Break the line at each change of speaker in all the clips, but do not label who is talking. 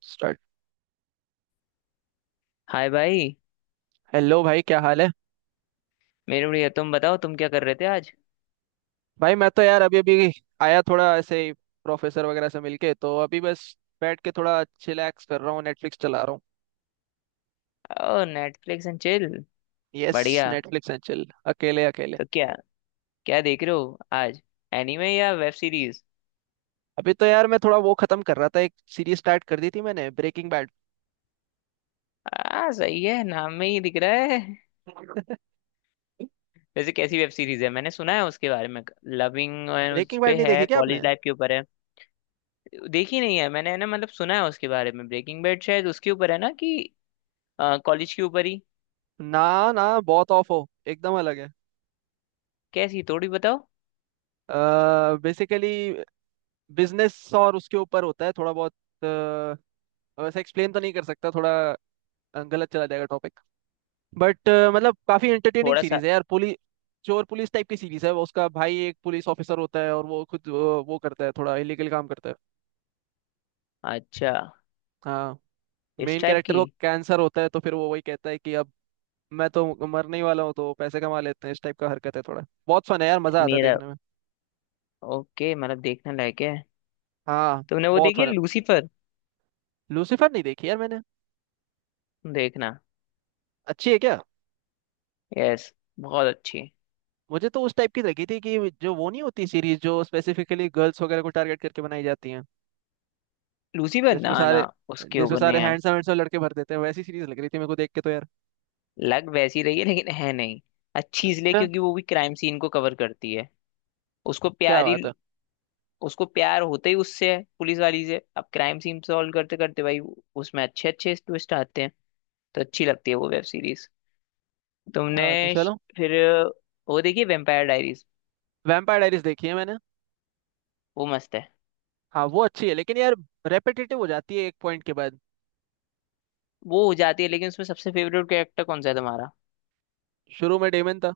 Start.
Hi भाई।
Hello भाई, क्या हाल है।
मेरे बढ़िया। तुम बताओ, तुम क्या कर रहे थे आज?
भाई मैं तो यार अभी अभी आया, थोड़ा ऐसे ही प्रोफेसर वगैरह से मिलके, तो अभी बस बैठ के थोड़ा चिलैक्स कर रहा हूँ, नेटफ्लिक्स चला रहा हूँ।
ओ, नेटफ्लिक्स एंड चिल।
यस,
बढ़िया।
Netflix and chill. अकेले अकेले।
तो क्या क्या देख रहे हो आज, एनीमे या वेब सीरीज?
अभी तो यार मैं थोड़ा वो खत्म कर रहा था, एक सीरीज स्टार्ट कर दी थी मैंने, ब्रेकिंग बैड।
आ, सही है, नाम में ही दिख रहा है। वैसे कैसी वेब सीरीज है? मैंने सुना है उसके बारे में। लविंग, उस
ब्रेकिंग
पे
बैड नहीं
है,
देखी क्या आपने?
कॉलेज लाइफ के ऊपर है? देखी नहीं है मैंने, है ना, मतलब सुना है उसके बारे में। ब्रेकिंग बैड शायद उसके ऊपर है ना कि कॉलेज के ऊपर ही?
ना, ना, बहुत ऑफ हो, एकदम अलग है।
कैसी, थोड़ी बताओ।
बेसिकली बिजनेस और उसके ऊपर होता है थोड़ा बहुत, अ, वैसे एक्सप्लेन तो नहीं कर सकता थोड़ा, गलत चला जाएगा टॉपिक। बट मतलब काफी एंटरटेनिंग
थोड़ा सा।
सीरीज है यार, पुलिस चोर पुलिस टाइप की सीरीज है, वो उसका भाई एक पुलिस ऑफिसर होता है और वो खुद वो करता है, थोड़ा इलीगल काम करता है।
अच्छा,
हाँ,
इस
मेन
टाइप
कैरेक्टर
की।
को कैंसर होता है, तो फिर वो वही कहता है कि अब मैं तो मरने ही वाला हूँ, तो पैसे कमा लेते हैं, इस टाइप का हरकत है, थोड़ा बहुत फन है यार, मजा आता है
मेरा,
देखने में।
ओके, मतलब देखने लायक है।
हाँ,
तुमने वो
बहुत
देखी है,
फन है।
लूसीफर?
लूसीफर नहीं देखी यार मैंने।
देखना।
अच्छी है क्या?
यस, बहुत अच्छी।
मुझे तो उस टाइप की लगी थी, कि जो वो नहीं होती सीरीज जो स्पेसिफिकली गर्ल्स वगैरह को टारगेट करके बनाई जाती है,
लूसीफर,
जिसमें
ना ना,
सारे,
उसके
जिसमें
ऊपर नहीं
सारे
है।
हैंडसम हैंडसम लड़के भर देते हैं, वैसी सीरीज लग रही थी मेरे को देख के, तो यार
लग वैसी रही है लेकिन है नहीं। अच्छी इसलिए
अच्छा।
क्योंकि वो भी क्राइम सीन को कवर करती है। उसको
क्या
प्यारी,
बात है।
उसको प्यार होते ही उससे है, पुलिस वाली से। अब क्राइम सीन सॉल्व करते करते भाई, उसमें अच्छे अच्छे ट्विस्ट आते हैं, तो अच्छी लगती है वो वेब सीरीज।
क्या बात है,
तुमने श-
चलो।
फिर वो देखिए, वेम्पायर डायरीज।
वैम्पायर डायरीज देखी है मैंने।
वो मस्त है।
हाँ वो अच्छी है, लेकिन यार रेपिटेटिव हो जाती है एक पॉइंट के बाद।
वो हो जाती है, लेकिन उसमें सबसे फेवरेट कैरेक्टर कौन सा है तुम्हारा?
शुरू में डेमन था।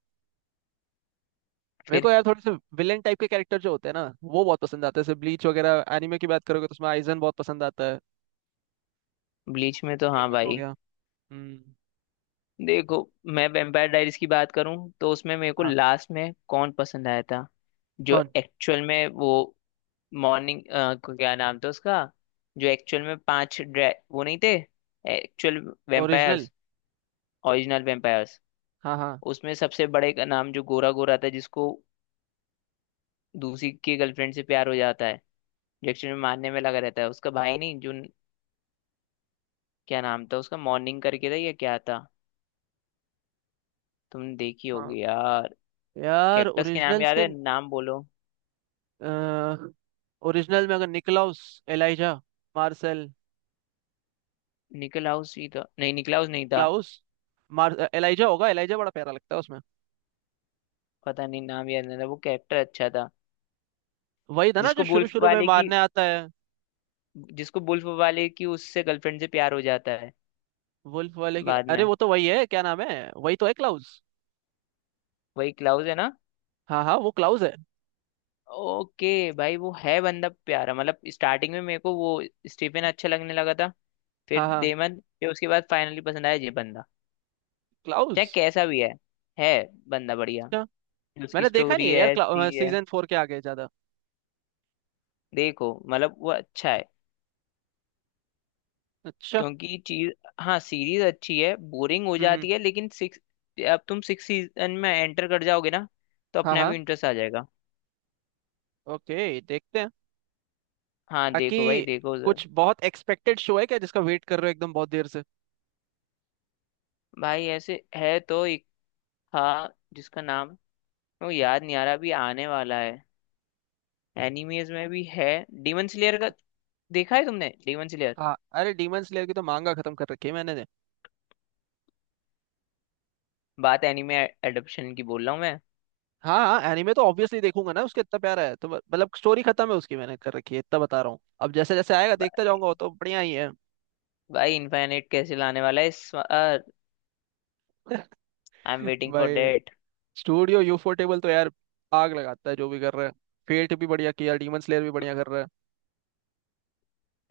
मेरे
फिर?
को यार थोड़े से विलेन टाइप के कैरेक्टर जो होते हैं ना, वो बहुत पसंद आते हैं। जैसे ब्लीच वगैरह एनिमे की बात करोगे, तो उसमें आइजन बहुत पसंद आता है।
ब्लीच में, तो हाँ
डेमन हो
भाई।
गया। हम्म।
देखो, मैं वेम्पायर डायरीज की बात करूं तो उसमें मेरे को
हाँ।
लास्ट में कौन पसंद आया था, जो
कौन?
एक्चुअल में वो मॉर्निंग, क्या नाम था उसका, जो एक्चुअल में पांच वो नहीं थे, actual
original.
Vampires. Original vampires,
हाँ हाँ।
उसमें सबसे बड़े का नाम, जो गोरा गोरा था, जिसको दूसरी की गर्लफ्रेंड से प्यार हो जाता है, जो एक्चुअल में मारने में लगा रहता है, उसका भाई नहीं, जो, क्या नाम था उसका, मॉर्निंग करके था या क्या था? तुमने देखी
हाँ
होगी यार।
यार,
कैक्टस के नाम
ओरिजिनल्स
याद
के
है, नाम बोलो।
ओरिजिनल में, अगर निकलाउस, एलाइजा, मार्शल,
निकलाउस ही था। नहीं, निकलाउस नहीं था।
क्लाउस, मार एलाइजा होगा। एलाइजा बड़ा प्यारा लगता है उसमें।
पता नहीं, नाम याद नहीं था, वो कैरेक्टर अच्छा था।
वही था ना जो
जिसको
शुरू
बुल्फ
शुरू में
वाले की,
मारने आता है?
जिसको बुल्फ वाले की उससे गर्लफ्रेंड से प्यार हो जाता है
वुल्फ वाले की,
बाद
अरे
में।
वो तो वही है, क्या नाम है, वही तो है, क्लाउस।
वही क्लाउस है ना?
हाँ हाँ, वो क्लाउस है।
ओके भाई, वो है बंदा प्यारा। मतलब स्टार्टिंग में मेरे को वो स्टीफन अच्छा लगने लगा था, फिर
हाँ हाँ,
डेमन, फिर उसके बाद फाइनली पसंद आया ये बंदा। चाहे
क्लाउस।
कैसा भी है बंदा बढ़िया।
अच्छा।
उसकी
मैंने देखा नहीं
स्टोरी
है
है ऐसी
यार,
है।
सीजन 4 के आगे ज्यादा।
देखो, मतलब वो अच्छा है
अच्छा।
क्योंकि चीज, हाँ, सीरीज अच्छी है, बोरिंग हो
हम्म हम्म,
जाती है लेकिन सिक्स, अब तुम सिक्स सीजन में एंटर कर जाओगे ना, तो
हाँ
अपने आप
हाँ,
ही इंटरेस्ट आ जाएगा।
ओके देखते हैं।
हाँ
बाकी
देखो भाई, देखो जरा।
कुछ बहुत एक्सपेक्टेड शो है क्या जिसका वेट कर रहे हो एकदम बहुत देर से?
भाई ऐसे है तो एक था, जिसका नाम वो याद नहीं आ रहा, अभी आने वाला है, एनिमेज में भी है, डीमन स्लेयर का। देखा है तुमने Demon Slayer?
हाँ, अरे डीमन स्लेयर की तो मांगा खत्म कर रखी है मैंने।
बात एनिमे एडप्शन की बोल रहा हूँ मैं।
हाँ हाँ, एनीमे तो ऑब्वियसली देखूंगा ना उसके, इतना प्यारा है तो मतलब स्टोरी खत्म है उसकी मैंने कर रखी है, इतना बता रहा हूँ। अब जैसे जैसे आएगा देखता
बा-
जाऊंगा, वो तो बढ़िया ही है।
भाई इनफाइनाइट कैसे लाने वाला है इस बार? आई एम वेटिंग फॉर
भाई
डेट।
स्टूडियो यूफो टेबल तो यार आग लगाता है जो भी कर रहा है। फेट भी बढ़िया किया, डीमन स्लेयर भी बढ़िया कर रहा है।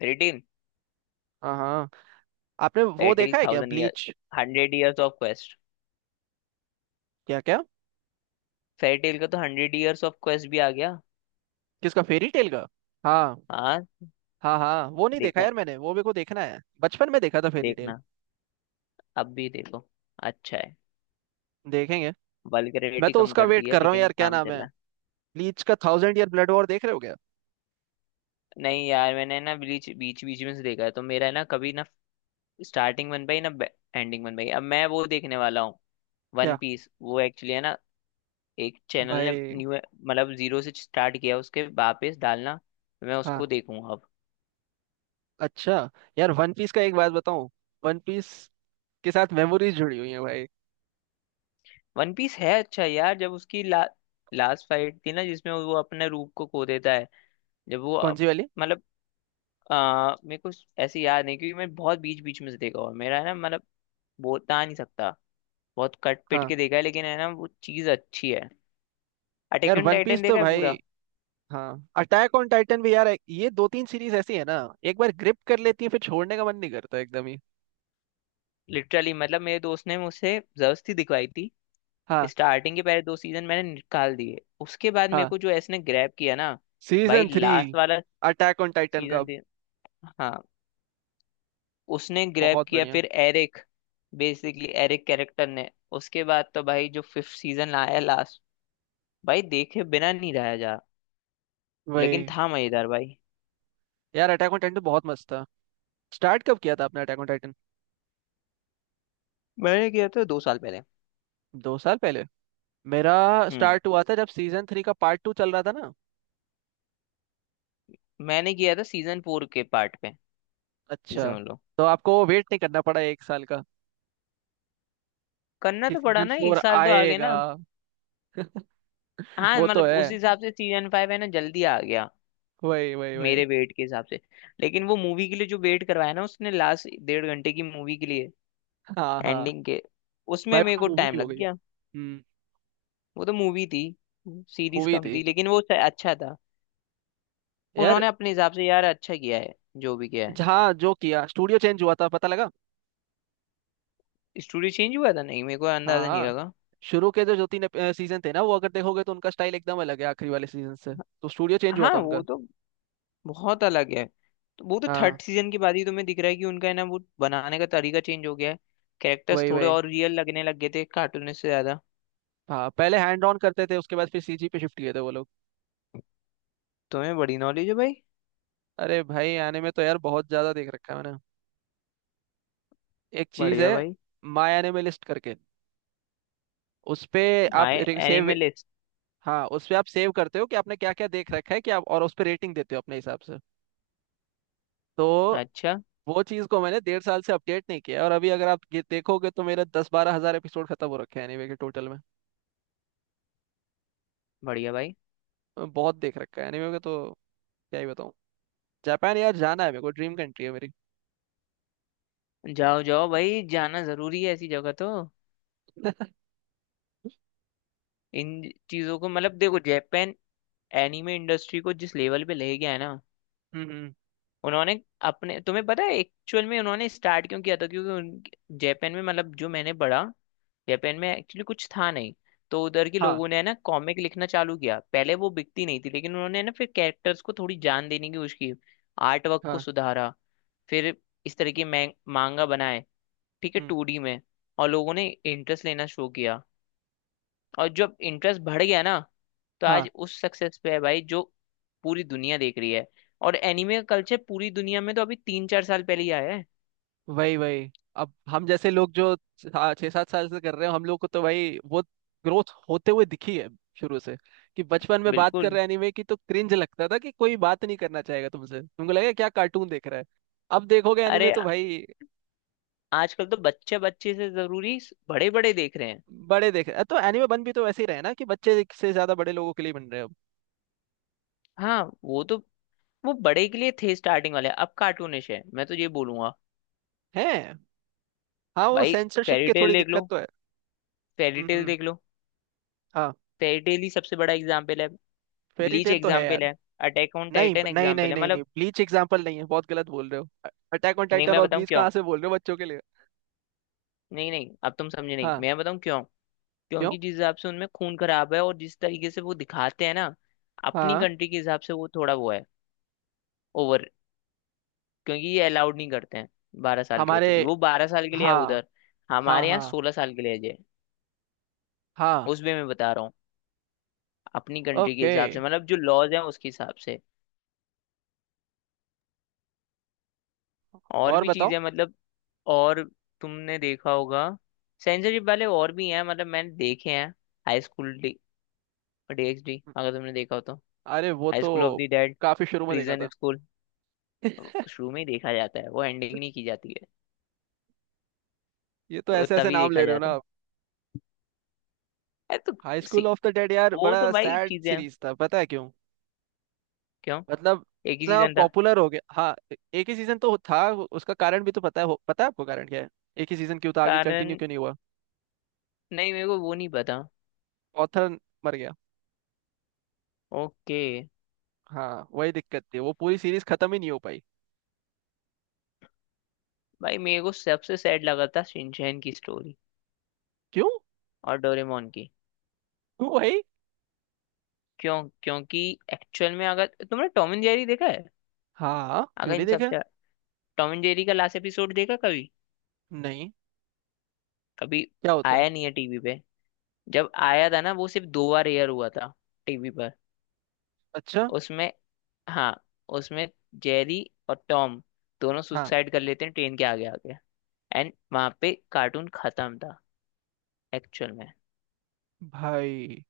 रिटिल,
हाँ हाँ। आपने वो
रिटिल
देखा है क्या,
thousand year
Bleach?
Hundred years of quest.
क्या क्या?
फेरी टेल का तो हंड्रेड इयर्स ऑफ क्वेस्ट भी आ गया।
किसका, फेरी टेल का? हाँ।
हाँ।
हाँ हाँ, वो नहीं देखा
देखा,
यार मैंने, वो मेरे को देखना है, बचपन में देखा था फेरी टेल।
देखना, अब भी देखो, अच्छा है।
देखेंगे। मैं
वल्गैरिटी
तो
कम
उसका
कर
वेट
दी है
कर रहा हूँ
लेकिन
यार, क्या
काम
नाम है,
चला।
ब्लीच का थाउजेंड ईयर ब्लड वॉर, देख रहे हो क्या?
नहीं यार, मैंने ना बीच बीच बीच में से देखा है तो मेरा ना कभी ना स्टार्टिंग बन पाई, ना एंडिंग बन पाई। अब मैं वो देखने वाला हूँ।
क्या
वन पीस, वो एक्चुअली है ना, एक चैनल ने
भाई?
न्यू मतलब जीरो से स्टार्ट किया उसके वापस डालना। मैं
हाँ।
उसको देखूंगा अब।
अच्छा। यार वन पीस का एक बात बताऊं, वन पीस के साथ मेमोरीज जुड़ी हुई है भाई।
वन पीस है अच्छा यार। जब उसकी लास्ट फाइट थी ना, जिसमें वो अपने रूप को खो देता है, जब वो
कौन सी वाली?
मतलब, मेरे को ऐसे याद नहीं क्योंकि मैं बहुत बीच बीच में से देखा। और मेरा है ना, मतलब, बोलता नहीं सकता, बहुत कट पिट
हाँ।
के देखा है। लेकिन है ना, वो चीज अच्छी है। अटैक
यार
ऑन
वन पीस
टाइटन
तो
देखा है पूरा?
भाई, हाँ अटैक ऑन टाइटन भी यार, ये दो तीन सीरीज ऐसी है ना, एक बार ग्रिप कर लेती है फिर छोड़ने का मन नहीं करता एकदम ही।
लिटरली मतलब मेरे दोस्त ने मुझसे जबरदस्ती दिखवाई थी।
हाँ
स्टार्टिंग के पहले 2 सीजन मैंने निकाल दिए, उसके बाद मेरे
हाँ,
को जो इसने ग्रैब किया ना। भाई
सीजन 3,
लास्ट वाला
अटैक ऑन टाइटन का।
सीजन दे, हाँ, उसने ग्रैब
बहुत
किया।
बढ़िया।
फिर एरिक, बेसिकली एरिक कैरेक्टर ने। उसके बाद तो भाई जो फिफ्थ सीजन आया लास्ट, भाई देखे बिना नहीं रहा जा। लेकिन
वही।
था मजेदार भाई।
यार अटैक ऑन टाइटन तो बहुत मस्त था। स्टार्ट कब किया था आपने अटैक ऑन टाइटन?
मैंने किया था 2 साल पहले।
2 साल पहले। मेरा
हम्म,
स्टार्ट हुआ था जब सीजन 3 का पार्ट 2 चल रहा था ना।
मैंने किया था सीजन फोर के पार्ट पे, ये
अच्छा।
समझ लो।
तो आपको वेट नहीं करना पड़ा एक साल,
करना
कि
तो पड़ा
सीजन
ना एक
फोर
साल तो आगे
आएगा?
ना। हाँ
वो तो
मतलब
है,
उस हिसाब से सीजन फाइव है ना जल्दी आ गया,
वही वही वही।
मेरे वेट के हिसाब से। लेकिन वो मूवी के लिए जो वेट करवाया ना उसने, लास्ट 1.5 घंटे की मूवी के लिए,
हाँ हाँ।
एंडिंग के, उसमें
भाई वो
मेरे
तो
को
मूवी
टाइम
हो
लग
गई।
गया।
हम्म।
वो तो मूवी थी, सीरीज
मूवी
कम
थी।
थी, लेकिन वो अच्छा था।
यार
उन्होंने अपने हिसाब से यार अच्छा किया है, जो भी किया है।
जहाँ जो किया स्टूडियो चेंज हुआ था पता लगा।
स्टोरी चेंज हुआ था नहीं, मेरे को
हाँ
अंदाजा नहीं
हाँ,
लगा।
शुरू के जो जो 3 सीजन थे ना, वो अगर देखोगे तो उनका स्टाइल एकदम अलग है आखिरी वाले सीजन से। तो स्टूडियो चेंज हुआ
हाँ
था उनका।
वो तो बहुत अलग है। तो वो तो
हाँ।
थर्ड सीजन के बाद ही तुम्हें दिख रहा है कि उनका है ना वो बनाने का तरीका चेंज हो गया है। कैरेक्टर्स
वही
थोड़े
वही।
और रियल लगने लग गए थे, कार्टूनिस्ट से ज्यादा।
हाँ पहले हैंड ऑन करते थे, उसके बाद फिर सीजी पे शिफ्ट किए थे वो लोग।
तुम्हें बड़ी नॉलेज है भाई।
अरे भाई, आने में तो यार बहुत ज्यादा देख रखा है मैंने। एक चीज
बढ़िया
है,
भाई।
माय एनिमे लिस्ट करके, उस पे आप
माय
सेव।
Anime list.
हाँ, उस पे आप सेव करते हो कि आपने क्या क्या देख रखा है कि आप, और उस पे रेटिंग देते हो अपने हिसाब से, तो
अच्छा।
वो चीज़ को मैंने 1.5 साल से अपडेट नहीं किया है, और अभी अगर आप ये देखोगे तो मेरा दस बारह हजार एपिसोड खत्म हो रखे हैं एनीमे के टोटल में।
बढ़िया भाई,
बहुत देख रखा है एनीमे का, तो क्या ही बताऊँ। जापान यार जाना है मेरे को, ड्रीम कंट्री है मेरी।
जाओ जाओ भाई, जाना जरूरी है ऐसी जगह तो। इन चीजों को, मतलब, देखो, जापान एनिमे इंडस्ट्री को जिस लेवल पे ले गया है ना,
हम्म हम्म,
उन्होंने, अपने, तुम्हें पता है एक्चुअल में उन्होंने स्टार्ट क्यों किया था? क्योंकि उन, जापान में, मतलब जो मैंने पढ़ा, जापान में एक्चुअली कुछ था नहीं। तो उधर के
हाँ
लोगों ने है ना कॉमिक लिखना चालू किया, पहले वो बिकती नहीं थी, लेकिन उन्होंने ना फिर कैरेक्टर्स को थोड़ी जान देने की कोशिश की, आर्ट वर्क को
हाँ।
सुधारा। फिर इस तरह के मैं मांगा बनाए, ठीक है,
हम्म,
2D में। और लोगों ने इंटरेस्ट लेना शुरू किया, और जब इंटरेस्ट बढ़ गया ना, तो
हाँ।
आज उस सक्सेस पे है भाई, जो पूरी दुनिया देख रही है। और एनिमे का कल्चर पूरी दुनिया में तो अभी 3-4 साल पहले ही आया है।
वही वही। अब हम जैसे लोग जो छह छह सात साल से कर रहे हैं, हम लोग को तो भाई वो ग्रोथ होते हुए दिखी है शुरू से। कि बचपन में बात कर
बिल्कुल।
रहे एनीमे की तो क्रिंज लगता था, कि कोई बात नहीं करना चाहेगा तुमसे, तुमको लगेगा क्या कार्टून देख रहा है। अब देखोगे एनीमे
अरे,
तो भाई,
आजकल तो बच्चे बच्चे से जरूरी बड़े बड़े देख रहे हैं।
बड़े देख रहे हैं तो एनीमे बन भी तो वैसे ही रहे ना, कि बच्चे से ज्यादा बड़े लोगों के लिए बन रहे हैं अब।
हाँ वो तो, वो बड़े के लिए थे स्टार्टिंग वाले, अब कार्टूनिश है, मैं तो ये बोलूंगा।
हैं। हाँ, वो
भाई,
सेंसरशिप
फेरी
की
टेल
थोड़ी
देख
दिक्कत
लो,
तो है।
फेरी टेल
हम्म।
देख लो,
हाँ।
फेरी टेल ही सबसे बड़ा एग्जाम्पल है।
फेरी
ब्लीच
टेल तो है यार।
एग्जाम्पल है, अटैक ऑन
नहीं
टाइटन
नहीं
एग्जाम्पल
नहीं
है,
नहीं नहीं,
मतलब।
ब्लीच एग्जाम्पल नहीं है, बहुत गलत बोल रहे हो। अटैक ऑन
नहीं,
टाइटन
मैं
और
बताऊँ
ब्लीच
क्यों।
कहाँ से बोल रहे हो बच्चों के लिए?
नहीं नहीं, अब तुम समझे नहीं,
हाँ।
मैं बताऊँ क्यों।
क्यों?
क्योंकि जिस हिसाब से उनमें खून खराब है, और जिस तरीके से वो दिखाते हैं ना, अपनी
हाँ।
कंट्री के हिसाब से वो थोड़ा वो है, ओवर। क्योंकि ये अलाउड नहीं करते हैं बारह साल के
हमारे।
बच्चों के लिए। वो 12 साल के लिए है
हाँ
उधर,
हाँ।
हमारे यहाँ
हाँ
16 साल के लिए है ये।
हाँ।
उस वे में बता रहा हूँ, अपनी कंट्री के
ओके।
हिसाब से, मतलब जो लॉज हैं उसके हिसाब से। और
और
भी
बताओ।
चीजें, मतलब और, तुमने देखा होगा, सेंसरशिप वाले और भी हैं, मतलब मैंने देखे हैं। हाई स्कूल DxD, अगर तुमने देखा हो तो।
अरे वो
हाई
तो
स्कूल ऑफ द डेड,
काफी शुरू में देखा
प्रिजन
था।
स्कूल, शुरू में ही देखा जाता है, वो एंडिंग नहीं की जाती है,
ये तो
वो
ऐसे ऐसे
तभी
नाम ले
देखा
रहे हो ना
जाता है।
आप।
अरे तो,
हाई स्कूल
सी
ऑफ द डेड यार
वो
बड़ा
तो भाई
सैड
चीजें हैं।
सीरीज था, पता है क्यों?
क्यों?
मतलब
एक ही
इतना
सीजन था।
पॉपुलर हो गया। हाँ, एक ही सीजन तो था, उसका कारण भी तो पता है, पता है आपको कारण क्या है, एक ही सीजन क्यों था, आगे कंटिन्यू
कारण,
क्यों नहीं हुआ?
नहीं, मेरे को वो नहीं पता।
ऑथर मर गया।
ओके।
हाँ वही दिक्कत थी, वो पूरी सीरीज खत्म ही नहीं हो पाई।
भाई मेरे को सबसे सैड लगा था शिनचैन की स्टोरी
क्यों?
और डोरेमोन की।
क्यों भाई?
क्यों? क्योंकि एक्चुअल में, अगर तुमने टॉम एंड जेरी देखा है,
हाँ,
अगर
क्यों नहीं
इन
देखा।
सबसे, टॉम एंड जेरी का लास्ट एपिसोड देखा कभी?
नहीं,
कभी।
क्या होता है?
आया नहीं है टीवी पे। जब आया था ना, वो सिर्फ 2 बार एयर हुआ था टीवी पर।
अच्छा।
उसमें, हाँ, उसमें जेरी और टॉम दोनों
हाँ
सुसाइड कर लेते हैं ट्रेन के आगे आगे, एंड वहां पे कार्टून खत्म था एक्चुअल में।
भाई,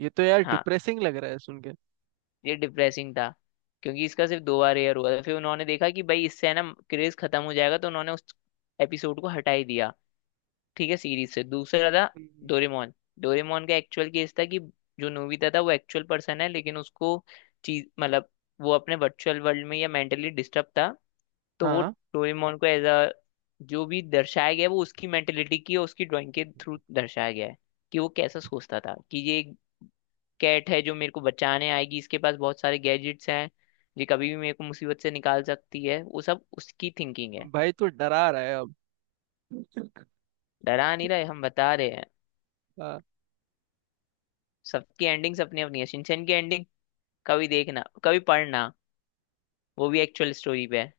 ये तो यार
हाँ,
डिप्रेसिंग लग रहा है सुन के।
ये डिप्रेसिंग था। क्योंकि इसका सिर्फ 2 बार एयर हुआ था, फिर उन्होंने देखा कि भाई इससे है ना क्रेज खत्म हो जाएगा, तो उन्होंने उस एपिसोड को हटा ही दिया, ठीक है, सीरीज से। दूसरा था
हम्म।
डोरेमोन। डोरेमोन का एक्चुअल केस था कि जो नोबिता था वो एक्चुअल पर्सन है, लेकिन उसको, चीज, मतलब वो अपने वर्चुअल वर्ल्ड में, या मेंटली डिस्टर्ब था। तो वो
हाँ
डोरेमोन को एज अ, जो भी दर्शाया गया है, वो उसकी मेंटेलिटी की और उसकी ड्राइंग के थ्रू दर्शाया गया है, कि वो कैसा सोचता था, कि ये कैट है जो मेरे को बचाने आएगी, इसके पास बहुत सारे गैजेट्स हैं, ये कभी भी मेरे को मुसीबत से निकाल सकती है। वो सब उसकी थिंकिंग है।
भाई, तू डरा रहा है अब।
डरा नहीं रहे, हम बता रहे हैं।
हाँ।
सबकी एंडिंग्स अपनी अपनी है। शिनचैन की एंडिंग कभी देखना, कभी पढ़ना, वो भी एक्चुअल स्टोरी पे है।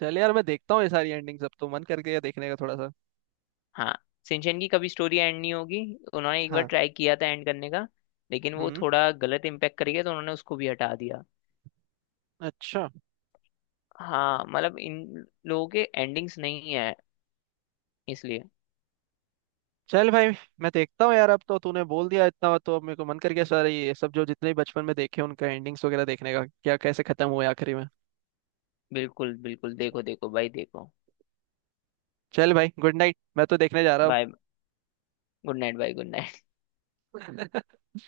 चल यार, मैं देखता हूँ ये सारी एंडिंग्स, अब तो मन कर गया देखने का थोड़ा सा।
हाँ, शिनचैन की कभी स्टोरी एंड नहीं होगी, उन्होंने एक बार
हाँ।
ट्राई किया था एंड करने का, लेकिन वो
हम्म।
थोड़ा गलत इम्पैक्ट कर गया, तो उन्होंने उसको भी हटा दिया।
अच्छा।
हाँ मतलब इन लोगों के एंडिंग्स नहीं है, इसलिए।
चल भाई, मैं देखता हूँ यार, अब तो तूने बोल दिया इतना, तो अब मेरे को मन कर गया सारे ये सब जो जितने भी बचपन में देखे, उनका एंडिंग्स वगैरह देखने का, क्या कैसे खत्म हुए आखिरी में।
बिल्कुल बिल्कुल, देखो देखो भाई देखो।
चल भाई, गुड नाइट, मैं तो देखने जा रहा
बाय। गुड नाइट भाई, गुड नाइट।
हूँ।